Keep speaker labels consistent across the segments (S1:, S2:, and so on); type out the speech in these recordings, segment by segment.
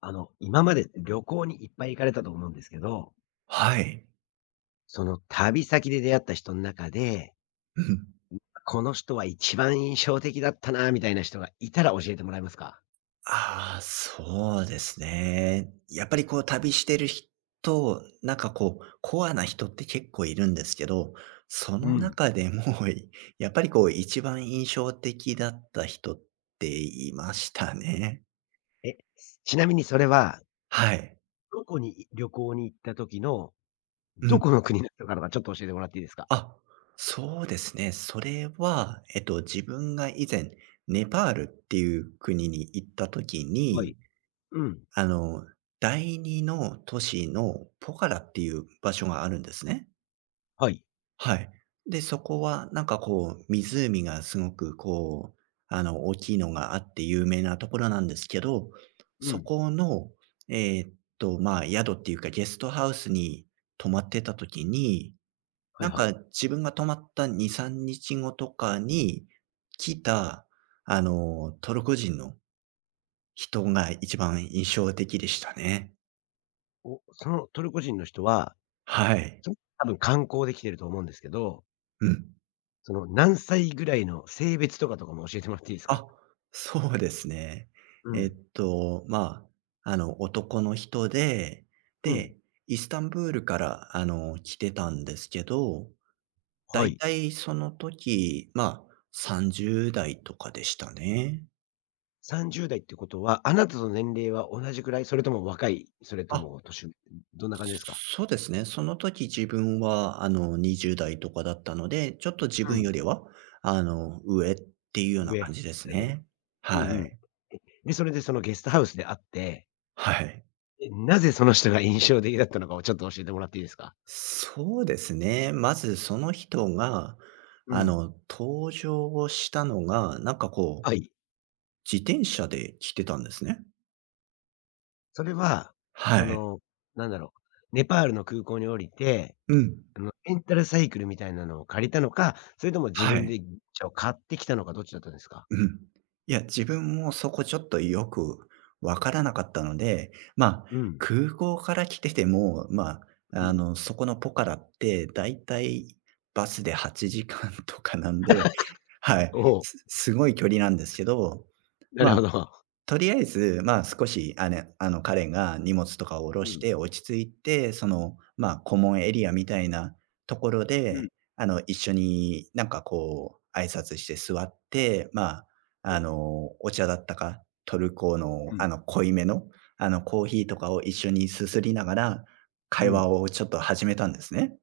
S1: 今までって旅行にいっぱい行かれたと思うんですけど、
S2: はい。
S1: その旅先で出会った人の中で、
S2: うん。
S1: この人は一番印象的だったなみたいな人がいたら教えてもらえますか？
S2: ああ、そうですね。やっぱりこう旅してる人、なんかこう、コアな人って結構いるんですけど、そ
S1: う
S2: の
S1: ん。
S2: 中でも、やっぱりこう一番印象的だった人っていましたね。
S1: え、ちなみにそれは、
S2: はい。
S1: どこに旅行に行った時の、
S2: う
S1: ど
S2: ん。
S1: この国の人からかちょっと教えてもらっていいですか？
S2: あ、そうですね。それは、自分が以前、ネパールっていう国に行った時
S1: は
S2: に
S1: い。うん。
S2: あの、第二の都市のポカラっていう場所があるんですね。
S1: はい。
S2: はい。で、そこはなんかこう、湖がすごくこう、大きいのがあって有名なところなんですけど、
S1: う
S2: そ
S1: ん。
S2: この、えーっまあ、宿っていうかゲストハウスに泊まってた時に、
S1: はい
S2: なん
S1: はい。
S2: か自分が泊まった2、3日後とかに来た、トルコ人の人が一番印象的でしたね。
S1: お、そのトルコ人の人は、
S2: はい。
S1: そ多分観光で来てると思うんですけど、
S2: うん。
S1: その何歳ぐらいの性別とかも教えてもらっていいですか？
S2: あ、そうですね。
S1: うん。
S2: まあ、男の人で、
S1: うん。
S2: で、イスタンブールから、来てたんですけど、だ
S1: は
S2: い
S1: い。
S2: たいその時、まあ、30代とかでしたね。
S1: 30代ってことは、あなたの年齢は同じくらい？それとも若い？それと
S2: あ、
S1: も年上？どんな感じですか？
S2: そうですね。その時自分は、20代とかだったので、ちょっと自
S1: う
S2: 分
S1: ん、
S2: よりは、上っていうような
S1: 上。
S2: 感じです
S1: なるほど。
S2: ね。
S1: うん
S2: は
S1: うん。
S2: い。
S1: え、で、それでそのゲストハウスで会って、
S2: はい。
S1: なぜその人が印象的だったのかをちょっと教えてもらっていいですか？
S2: そうですね。まずその人が、
S1: うん。
S2: 登場をしたのが、なんかこ
S1: は
S2: う、
S1: い。
S2: 自転車で来てたんですね。
S1: それは、
S2: は
S1: そ
S2: い。
S1: の、なんだろう、ネパールの空港に降りて、
S2: うん。
S1: レンタルサイクルみたいなのを借りたのか、それとも自
S2: は
S1: 分
S2: い。
S1: で車を買ってきたのか、どっちだったんですか？
S2: うん。いや、自分もそこちょっとよくわからなかったので、まあ、
S1: うん、
S2: 空港から来てても、ま
S1: う
S2: あ、
S1: ん。
S2: そこのポカラって、だいたいバスで8時間とかなんで、はい。
S1: おお、
S2: すごい距離なんですけど、
S1: なる
S2: ま
S1: ほ
S2: あ
S1: ど。
S2: とりあえず、まあ、少し、彼が荷物とかを下ろ
S1: う
S2: し
S1: ん、
S2: て落ち着いて、その、まあ、コモンエリアみたいなところ
S1: うん。
S2: で、一緒になんかこう、挨拶して座って、まあ、お茶だったか、トルコ
S1: う
S2: の、
S1: ん、
S2: 濃いめの、コーヒーとかを一緒にすすりながら、
S1: う
S2: 会
S1: ん。
S2: 話をちょっと始めたんですね。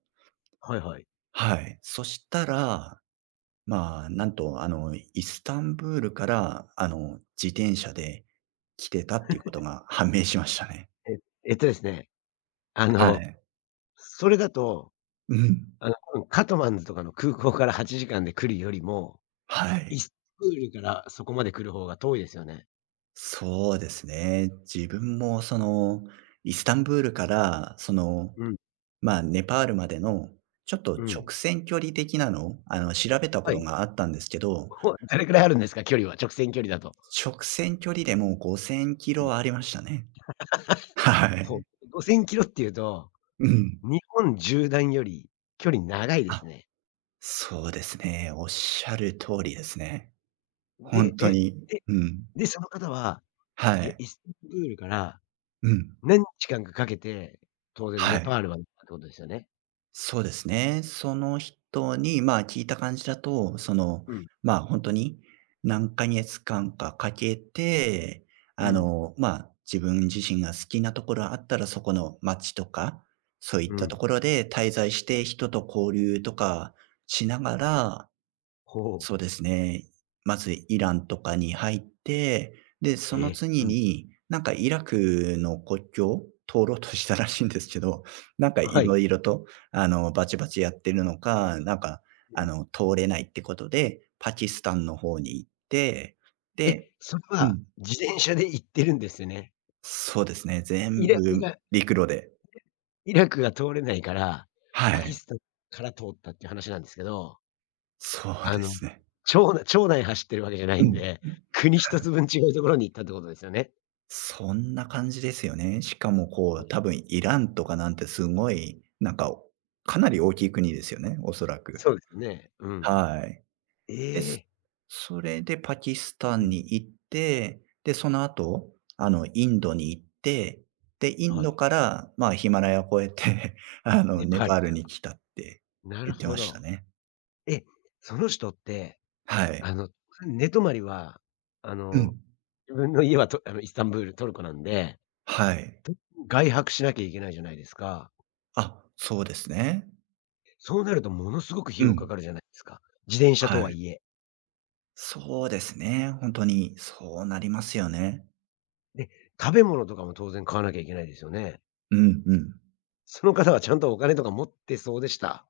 S1: はいはい。
S2: はい。そしたらまあ、なんと、イスタンブールから、自転車で来てたっていうことが判明しましたね。
S1: ですね、あ
S2: は
S1: の、
S2: い。
S1: それだと、
S2: うん。
S1: 多分カトマンズとかの空港から8時間で来るよりも、
S2: は
S1: イ
S2: い。
S1: スタンブールからそこまで来る方が遠いですよね。
S2: そうですね。自分もその、イスタンブールから、その、
S1: うん、
S2: まあ、ネパールまでの、ちょっ
S1: う
S2: と
S1: ん。
S2: 直線距離的なの、調べたこ
S1: は
S2: と
S1: い。
S2: があったんですけど、
S1: どれくらいあるんですか？距離は、直線距離だと。
S2: 直線距離でも5000キ
S1: うん。
S2: ロありましたね。は
S1: ほう、
S2: い。
S1: 5000キロっていうと、
S2: うん。
S1: 日本縦段より距離長いです
S2: あ、
S1: ね。
S2: そうですね。おっしゃる通りですね。ほん
S1: で、
S2: とに。
S1: で
S2: うん。
S1: で、その方は、
S2: はい。
S1: イスタンブールから
S2: うん。
S1: 何日間かかけて、当然
S2: は
S1: ネ
S2: い。
S1: パールまで行ったってことですよね？
S2: そうですね。その人に、まあ、聞いた感じだと、その、
S1: うん、
S2: まあ、ほんとに何ヶ月間かかけて、
S1: うん。
S2: まあ、自分自身が好きなところあったら、そこの街とか、そうい
S1: う
S2: ったと
S1: ん。
S2: ころで滞在して、人と交流とかしながら
S1: ほう。
S2: そうですね。まずイランとかに入って、で、そ
S1: え
S2: の
S1: え。う
S2: 次
S1: ん。
S2: に、なんかイラクの国境を通ろうとしたらしいんですけど、なんか
S1: は
S2: いろ
S1: い。
S2: いろと、バチバチやってるのか、なんか、
S1: うん。
S2: 通れないってことで、パキスタンの方に行って、で
S1: それ
S2: う
S1: は
S2: ん、
S1: 自転車で行ってるんですよね。
S2: そうですね、
S1: イ
S2: 全
S1: ライ
S2: 部
S1: ラ
S2: 陸路で。
S1: イラクが通れないから、
S2: は
S1: パキ
S2: い、
S1: スタンから通ったっていう話なんですけど、
S2: そう
S1: あ
S2: で
S1: の、
S2: すね。
S1: 町内町内走ってるわけじゃない
S2: う
S1: ん
S2: ん。
S1: で、国一つ分違うところに行ったってことですよね。
S2: そんな感じですよね。しかもこ
S1: あ、
S2: う、多分イランとかなんてすごい、なんか、かなり大きい国ですよね、おそらく。
S1: そうですよね。うん。
S2: はい。で
S1: え
S2: そ
S1: え。
S2: それでパキスタ
S1: う
S2: ンに
S1: ん。
S2: 行って、で、その後、インドに行って、で、イン
S1: は
S2: ド
S1: い。
S2: から、まあ、ヒマラヤを越えて
S1: ネパ
S2: ネ
S1: ール。
S2: パールに来たって
S1: なる
S2: 言って
S1: ほ
S2: まし
S1: ど。
S2: たね。
S1: え、その人って、
S2: はい。
S1: あの、寝泊まりは、あ
S2: う
S1: の、
S2: ん。
S1: 自分の家はとイスタンブール、トルコなんで
S2: はい。
S1: 外泊しなきゃいけないじゃないですか。
S2: あ、そうですね。
S1: そうなるとものすごく費
S2: う
S1: 用か
S2: ん。
S1: かるじゃないですか。自転車と
S2: は
S1: は
S2: い。
S1: いえ。
S2: そうですね、本当にそうなりますよね。
S1: で、食べ物とかも当然買わなきゃいけないですよね。
S2: うんうん。
S1: その方はちゃんとお金とか持ってそうでした？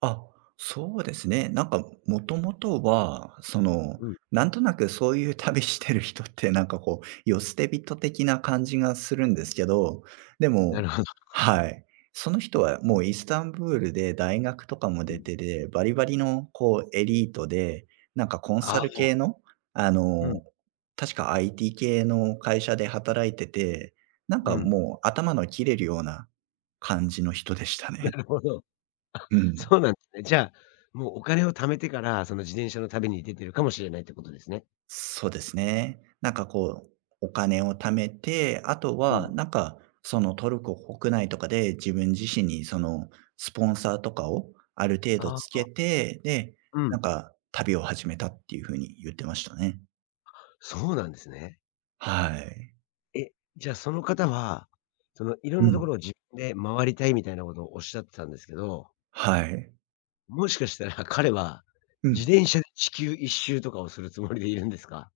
S2: あ、そうですね。なんかもともとは、その、
S1: うん、
S2: なんとなくそういう旅してる人って、なんかこう、世捨て人的な感じがするんですけど、で
S1: な
S2: も
S1: るほど。
S2: はい。その人はもうイスタンブールで大学とかも
S1: う
S2: 出
S1: ん。
S2: てで、バリバリのこうエリートで、なんかコン
S1: あ
S2: サル
S1: あ、
S2: 系の、あ
S1: うん、
S2: の、確か IT 系の会社で働いてて、なん
S1: う
S2: か
S1: ん。
S2: もう頭の切れるような感じの人でした
S1: な
S2: ね。
S1: るほど。
S2: うん。
S1: そうなんですね。じゃあ、もうお金を貯めてから、その自転車の旅に出てるかもしれないってことですね。
S2: そうですね。なんかこう、お金を貯めて、あと
S1: う
S2: は
S1: ん。
S2: なんか、そのトルコ国内とかで自分自身にそのスポンサーとかをある程度
S1: あ
S2: つけ
S1: あ、
S2: て、で、
S1: うん。
S2: なんか旅を始めたっていう風に言ってましたね。
S1: そうなんですね。
S2: はい。
S1: え、じゃあその方は、そのいろん
S2: う
S1: なとこ
S2: ん。
S1: ろを自分で回りたいみたいなことをおっしゃってたんですけど
S2: はい。
S1: もしかしたら彼は、
S2: うん。
S1: 自転車で地球一周とかをするつもりでいるんですか？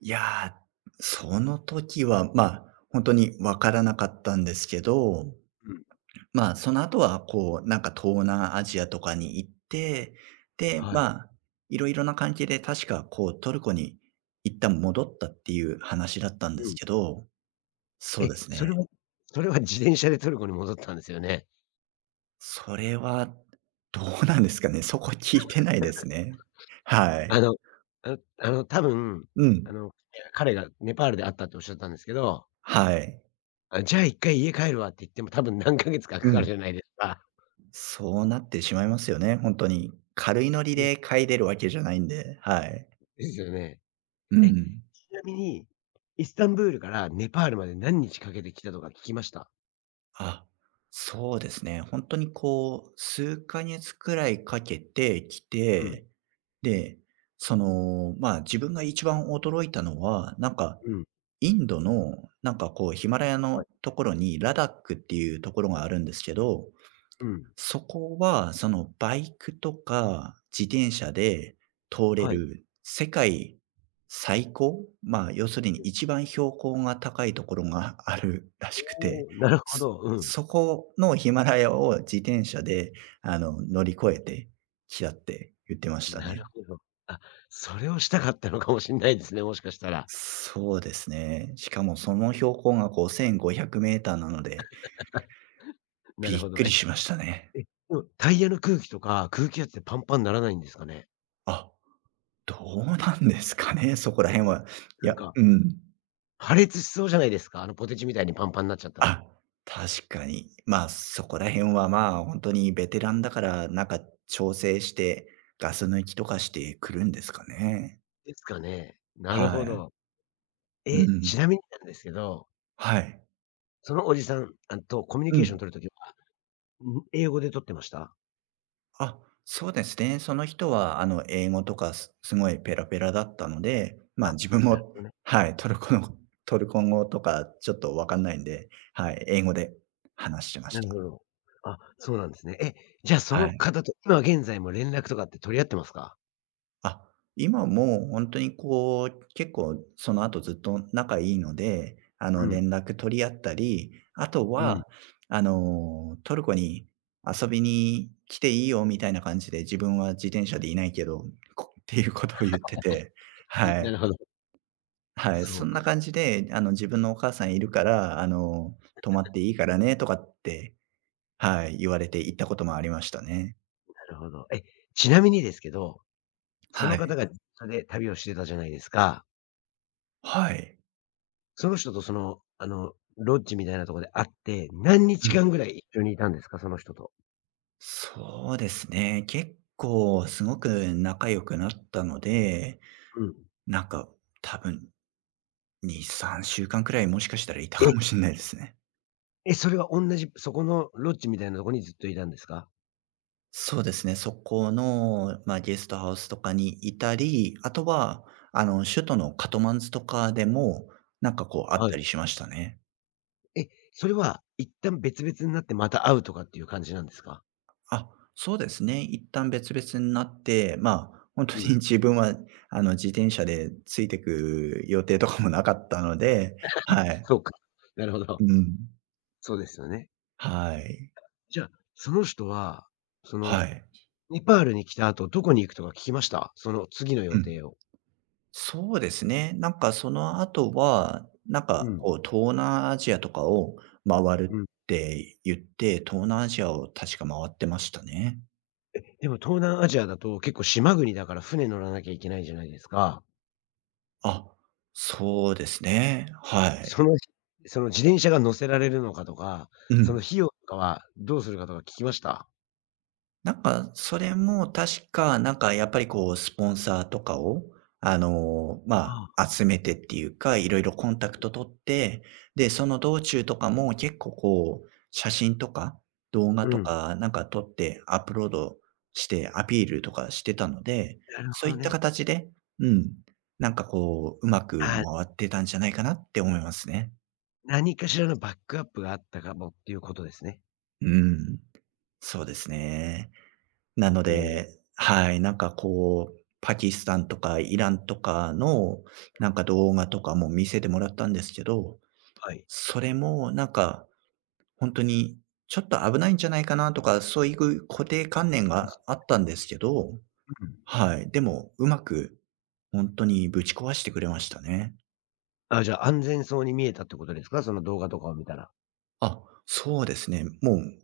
S2: いやその時は、本当にわからなかったんですけど
S1: うん。
S2: まあ、その後は、こう、なんか東南アジアとかに行って、で、
S1: は
S2: ま
S1: い。
S2: あ、いろいろな関係で確か、こう、トルコに一旦戻ったっていう話だったんで
S1: う
S2: す
S1: ん。
S2: けど、そう
S1: え、
S2: です
S1: それ
S2: ね。
S1: はそれは自転車でトルコに戻ったんですよね。
S2: それはどうなんですかね。そこ聞いてないですね。は
S1: あ
S2: い。
S1: の多分、
S2: う
S1: あ
S2: ん。
S1: の、彼がネパールで会ったっておっしゃったんですけど、
S2: はい。
S1: あ、じゃあ1回家帰るわって言っても多分何ヶ月かか
S2: う
S1: かる
S2: ん。
S1: じゃないですか。
S2: そうなってしまいますよね、本当に。軽いノリで
S1: で
S2: 帰れるわけじゃないんで、はい。
S1: ですよね。
S2: う
S1: え、ち
S2: ん。
S1: なみに、イスタンブールからネパールまで何日かけて来たとか聞きました？
S2: あ、そうですね。本当にこう、数ヶ月くらいかけてき
S1: うん、
S2: て、で、その、まあ、自分が一番驚いたのは、なんか、
S1: うん、
S2: インドの、なんかこうヒマラヤ
S1: はい。
S2: のところにラダックっていうところがあるんですけど
S1: うん、
S2: そこは、そのバイクとか自転車で通れ
S1: はい。
S2: る世界最高、まあ、要するに一番標高が高いところがあるらしく
S1: お
S2: て、
S1: お、なるほ
S2: そ
S1: ど、うん。
S2: そこのヒマラヤを自転車で、乗り越えてきたって言ってました
S1: なる
S2: ね。
S1: ほど。あ、それをしたかったのかもしんないですね、もしかしたら。
S2: そうですね。しかもその標高が5 5 0 0ーターなので、
S1: なる
S2: びっ
S1: ほど。
S2: くりしましたね。
S1: え、でもタイヤの空気とか、空気圧でパンパンにならないんですかね？
S2: あ、どうなんですかね、そこら辺は。い
S1: なん
S2: や、
S1: か、
S2: うん。
S1: 破裂しそうじゃないですか、あのポテチみたいにパンパンになっちゃったら。
S2: あ、確かに。まあ、そこら辺は、まあ、本当にベテランだから、なんか調整して、ガス抜きとかしてくるんですかね。
S1: ですかね。なる
S2: は
S1: ほ
S2: い。
S1: ど。
S2: うん。
S1: ちなみになんですけど、
S2: はい。
S1: そのおじさん、あとコミュニ
S2: う
S1: ケーション
S2: ん。
S1: 取る時は、英語で取ってました？
S2: あ、そうですね。その人は、英語とかすごいペラペラだったので、まあ、自分
S1: なる
S2: も
S1: ほどね。
S2: はい、トルコ語とかちょっとわかんないんで、はい、英語で話してま
S1: な
S2: し
S1: る
S2: た。
S1: ほど。あ、そうなんですね。じゃあそ
S2: は
S1: の
S2: い。
S1: 方と今現在も連絡とかって取り合ってますか？
S2: あ、今もう本当にこう、結構その後ずっと仲いいので、
S1: う
S2: 連
S1: ん、
S2: 絡取り合ったり、あと
S1: うん。
S2: は、トルコに遊びに来ていいよみたいな感じで、自分は自転車でいないけど、こっていうことを言ってて、は
S1: な
S2: い。
S1: るほど。
S2: はい、
S1: そ
S2: そ
S1: う
S2: んな
S1: か。
S2: 感じで、自分のお母さんいるから、泊まっていいからねとかって、はい、言われて行ったこともありましたね。
S1: なるほど。ちなみにですけど、そ
S2: は
S1: の方
S2: い。
S1: が地元で旅をしてたじゃないですか。
S2: はい。
S1: その人とその、ロッジみたいなとこで会って、何日
S2: うん。
S1: 間ぐらい一緒にいたんですか？その人と。
S2: そうですね。結構すごく仲良くなったので、
S1: うん。
S2: なんか多分2、3週間くらいもしかしたらいたか
S1: え、
S2: もしれないですね。
S1: それは同じそこのロッジみたいなとこにずっといたんですか？
S2: そうですね。そこの、まあ、ゲストハウスとかにいたり、あとは、首都のカトマンズとかでも、なんかこうあっ
S1: は
S2: た
S1: い。
S2: りしましたね。
S1: それは一旦別々になってまた会うとかっていう感じなんですか？
S2: あ、そうですね。一旦別々になって、まあ、本
S1: う
S2: 当
S1: ん。
S2: に自分は、自転車でついてく予定とかもなかったので、はい。
S1: そうか。なるほど。
S2: うん。
S1: そうですよね。
S2: はい。
S1: じゃあ、その人は、その、
S2: はい。
S1: ネパールに来た後、どこに行くとか聞きました？その次の予
S2: うん。
S1: 定を。
S2: そうですね。なんかその後は、なん
S1: う
S2: か
S1: ん。
S2: こう、東南アジアとかを回る
S1: う
S2: っ
S1: ん。
S2: て言って、東南アジアを確か回ってましたね。
S1: でも東南アジアだと結構島国だから船乗らなきゃいけないじゃないですか。
S2: あ、そうですね。は
S1: そ
S2: い。
S1: の、その自転車が乗せられるのかとか、
S2: う
S1: その
S2: ん。
S1: 費用とかはどうするかとか聞きました？
S2: なんか、それも確か、なんかやっぱりこう、スポンサーとかを、
S1: あ
S2: ま
S1: あ、
S2: あ、集めてっていうか、いろいろコンタクト取って、で、その道中とかも結構こう、写真とか動画
S1: う
S2: と
S1: ん。
S2: かなんか撮ってアップロードしてアピールとかしてたので、
S1: なるほ
S2: そうい
S1: ど
S2: った
S1: ね。
S2: 形で、うん、なんかこう、うまく
S1: はい。
S2: 回ってたんじゃないかなって思いますね。
S1: 何かしらのバックアップがあったかもっていうことですね。
S2: うん、そうですね。なの
S1: ほう、
S2: で、はい、なんかこう、パキスタンとかイランとかのなんか動画とかも見せてもらったんですけど、
S1: はい。
S2: それもなんかほんとにちょっと危ないんじゃないかなとか、そういう固定観念があったんですけど、
S1: うん。
S2: はい、でもうまくほんとにぶち壊してくれましたね。
S1: あ、じゃあ安全そうに見えたってことですか？その動画とかを見たら。
S2: あ、そうですね。もう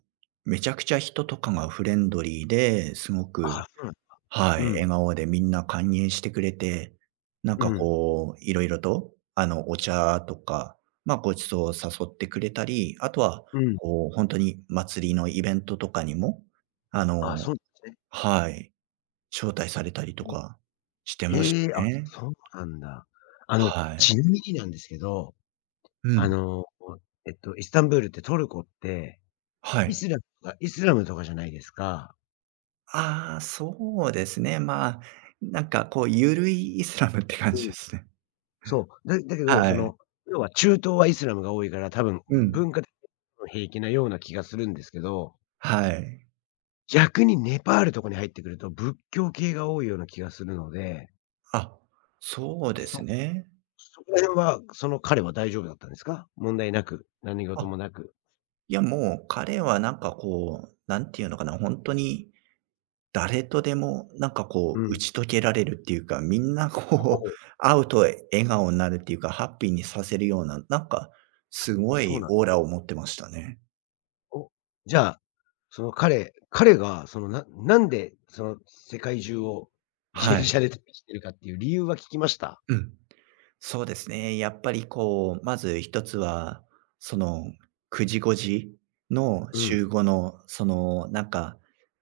S2: めちゃくちゃ人とかがフレンドリーで、すご
S1: あ
S2: く
S1: そうなん
S2: はい、
S1: う
S2: 笑
S1: ん、
S2: 顔でみんな歓迎してくれて、なん
S1: う
S2: か
S1: ん、
S2: こう、いろいろと、お茶とか、まあ、ごちそうを誘ってくれたり、あとは、
S1: うん。
S2: こう、本当に祭りのイベントとかにも、あ
S1: ああ、そ
S2: の
S1: うなんで
S2: はい、招待されたりと
S1: すね。
S2: かしてまし
S1: へえ、あ、
S2: たね。
S1: そうなんだ。
S2: はい。
S1: ちなみになんですけど
S2: う
S1: あ
S2: ん、
S1: の、イスタンブールってトルコって、
S2: は
S1: イ
S2: い。
S1: スラムとかイスラムとかじゃないですか。
S2: ああ、そうですね、まあ、なんかこう、ゆるいイスラムって感じ
S1: うん。
S2: ですね。
S1: そう。だけど、
S2: はい。
S1: 要は中東はイスラムが多いから、多分
S2: うん。
S1: 文化的に平気なような気がするんですけど、
S2: はい。
S1: 逆にネパールとかに入ってくると、仏教系が多いような気がするので、
S2: あ、そうです
S1: そ
S2: ね。
S1: そこら辺は、その彼は大丈夫だったんですか？問題なく、何事
S2: あ
S1: もなく。
S2: いや、もう彼はなんかこう、なんていうのかな、本当に誰とでもなんか
S1: う
S2: こう打
S1: ん。
S2: ち解けられるっていうか、みんな
S1: ほほ
S2: こう
S1: ほ
S2: 会うと笑顔になるっていうか、ハッピーにさせるような、なんかすご
S1: そう
S2: い
S1: なん
S2: オーラを持ってましたね。
S1: お、じゃあ、その彼がその、なんでその世界中を自
S2: は
S1: 転車
S2: い。
S1: で旅してるかっていう理由は聞きました？
S2: うん。そうですね。やっぱりこう、まず一つは、その、9時5時の
S1: うん、
S2: 週5の、その、なんか、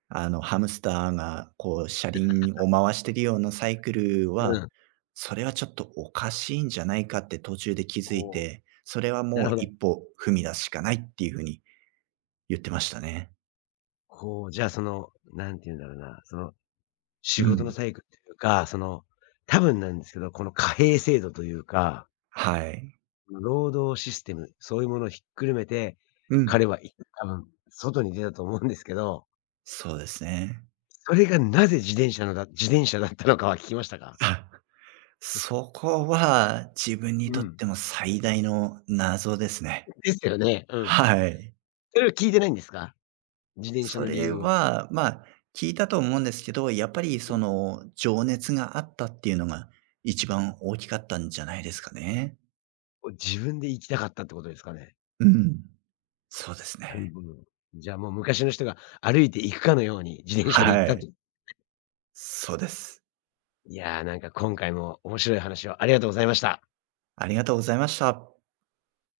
S2: ハムスターが、こう、車輪を回してるようなサイクル
S1: う
S2: は、
S1: ん。
S2: それはちょっとおかしいんじゃないかって途中で気づ
S1: お
S2: い
S1: お、
S2: て、それは
S1: な
S2: も
S1: る
S2: う
S1: ほ
S2: 一
S1: ど。
S2: 歩踏み出すしかないっていうふうに言ってましたね。
S1: こう、じゃあその、何て言うんだろうな、その
S2: う
S1: 仕事の
S2: ん。
S1: サイクルというか、その、多分なんですけど、この貨幣制度というか、
S2: はい。
S1: 労働システム、そういうものをひっくるめて、
S2: うん。
S1: 彼は多分外に出たと思うんですけど、
S2: そうですね。
S1: それがなぜ自転車だったのかは聞きましたか？
S2: そこは自分に
S1: う
S2: とっ
S1: ん。
S2: ても最大の謎ですね。
S1: ですよね、うん。
S2: はい。
S1: それを聞いてないんですか？自転車
S2: そ
S1: の理
S2: れ
S1: 由を。
S2: は、まあ、聞いたと思うんですけど、やっぱりその情熱があったっていうのが一番大きかったんじゃないですかね。
S1: 自分で行きたかったってことですかね？
S2: うん。そうです
S1: なる
S2: ね。
S1: ほど。じゃあもう昔の人が歩いて行くかのように、自転車で行っ
S2: は
S1: た
S2: い。
S1: と。
S2: そうです。
S1: いやー、なんか今回も面白い話をありがとうございました。
S2: ありがとうございました。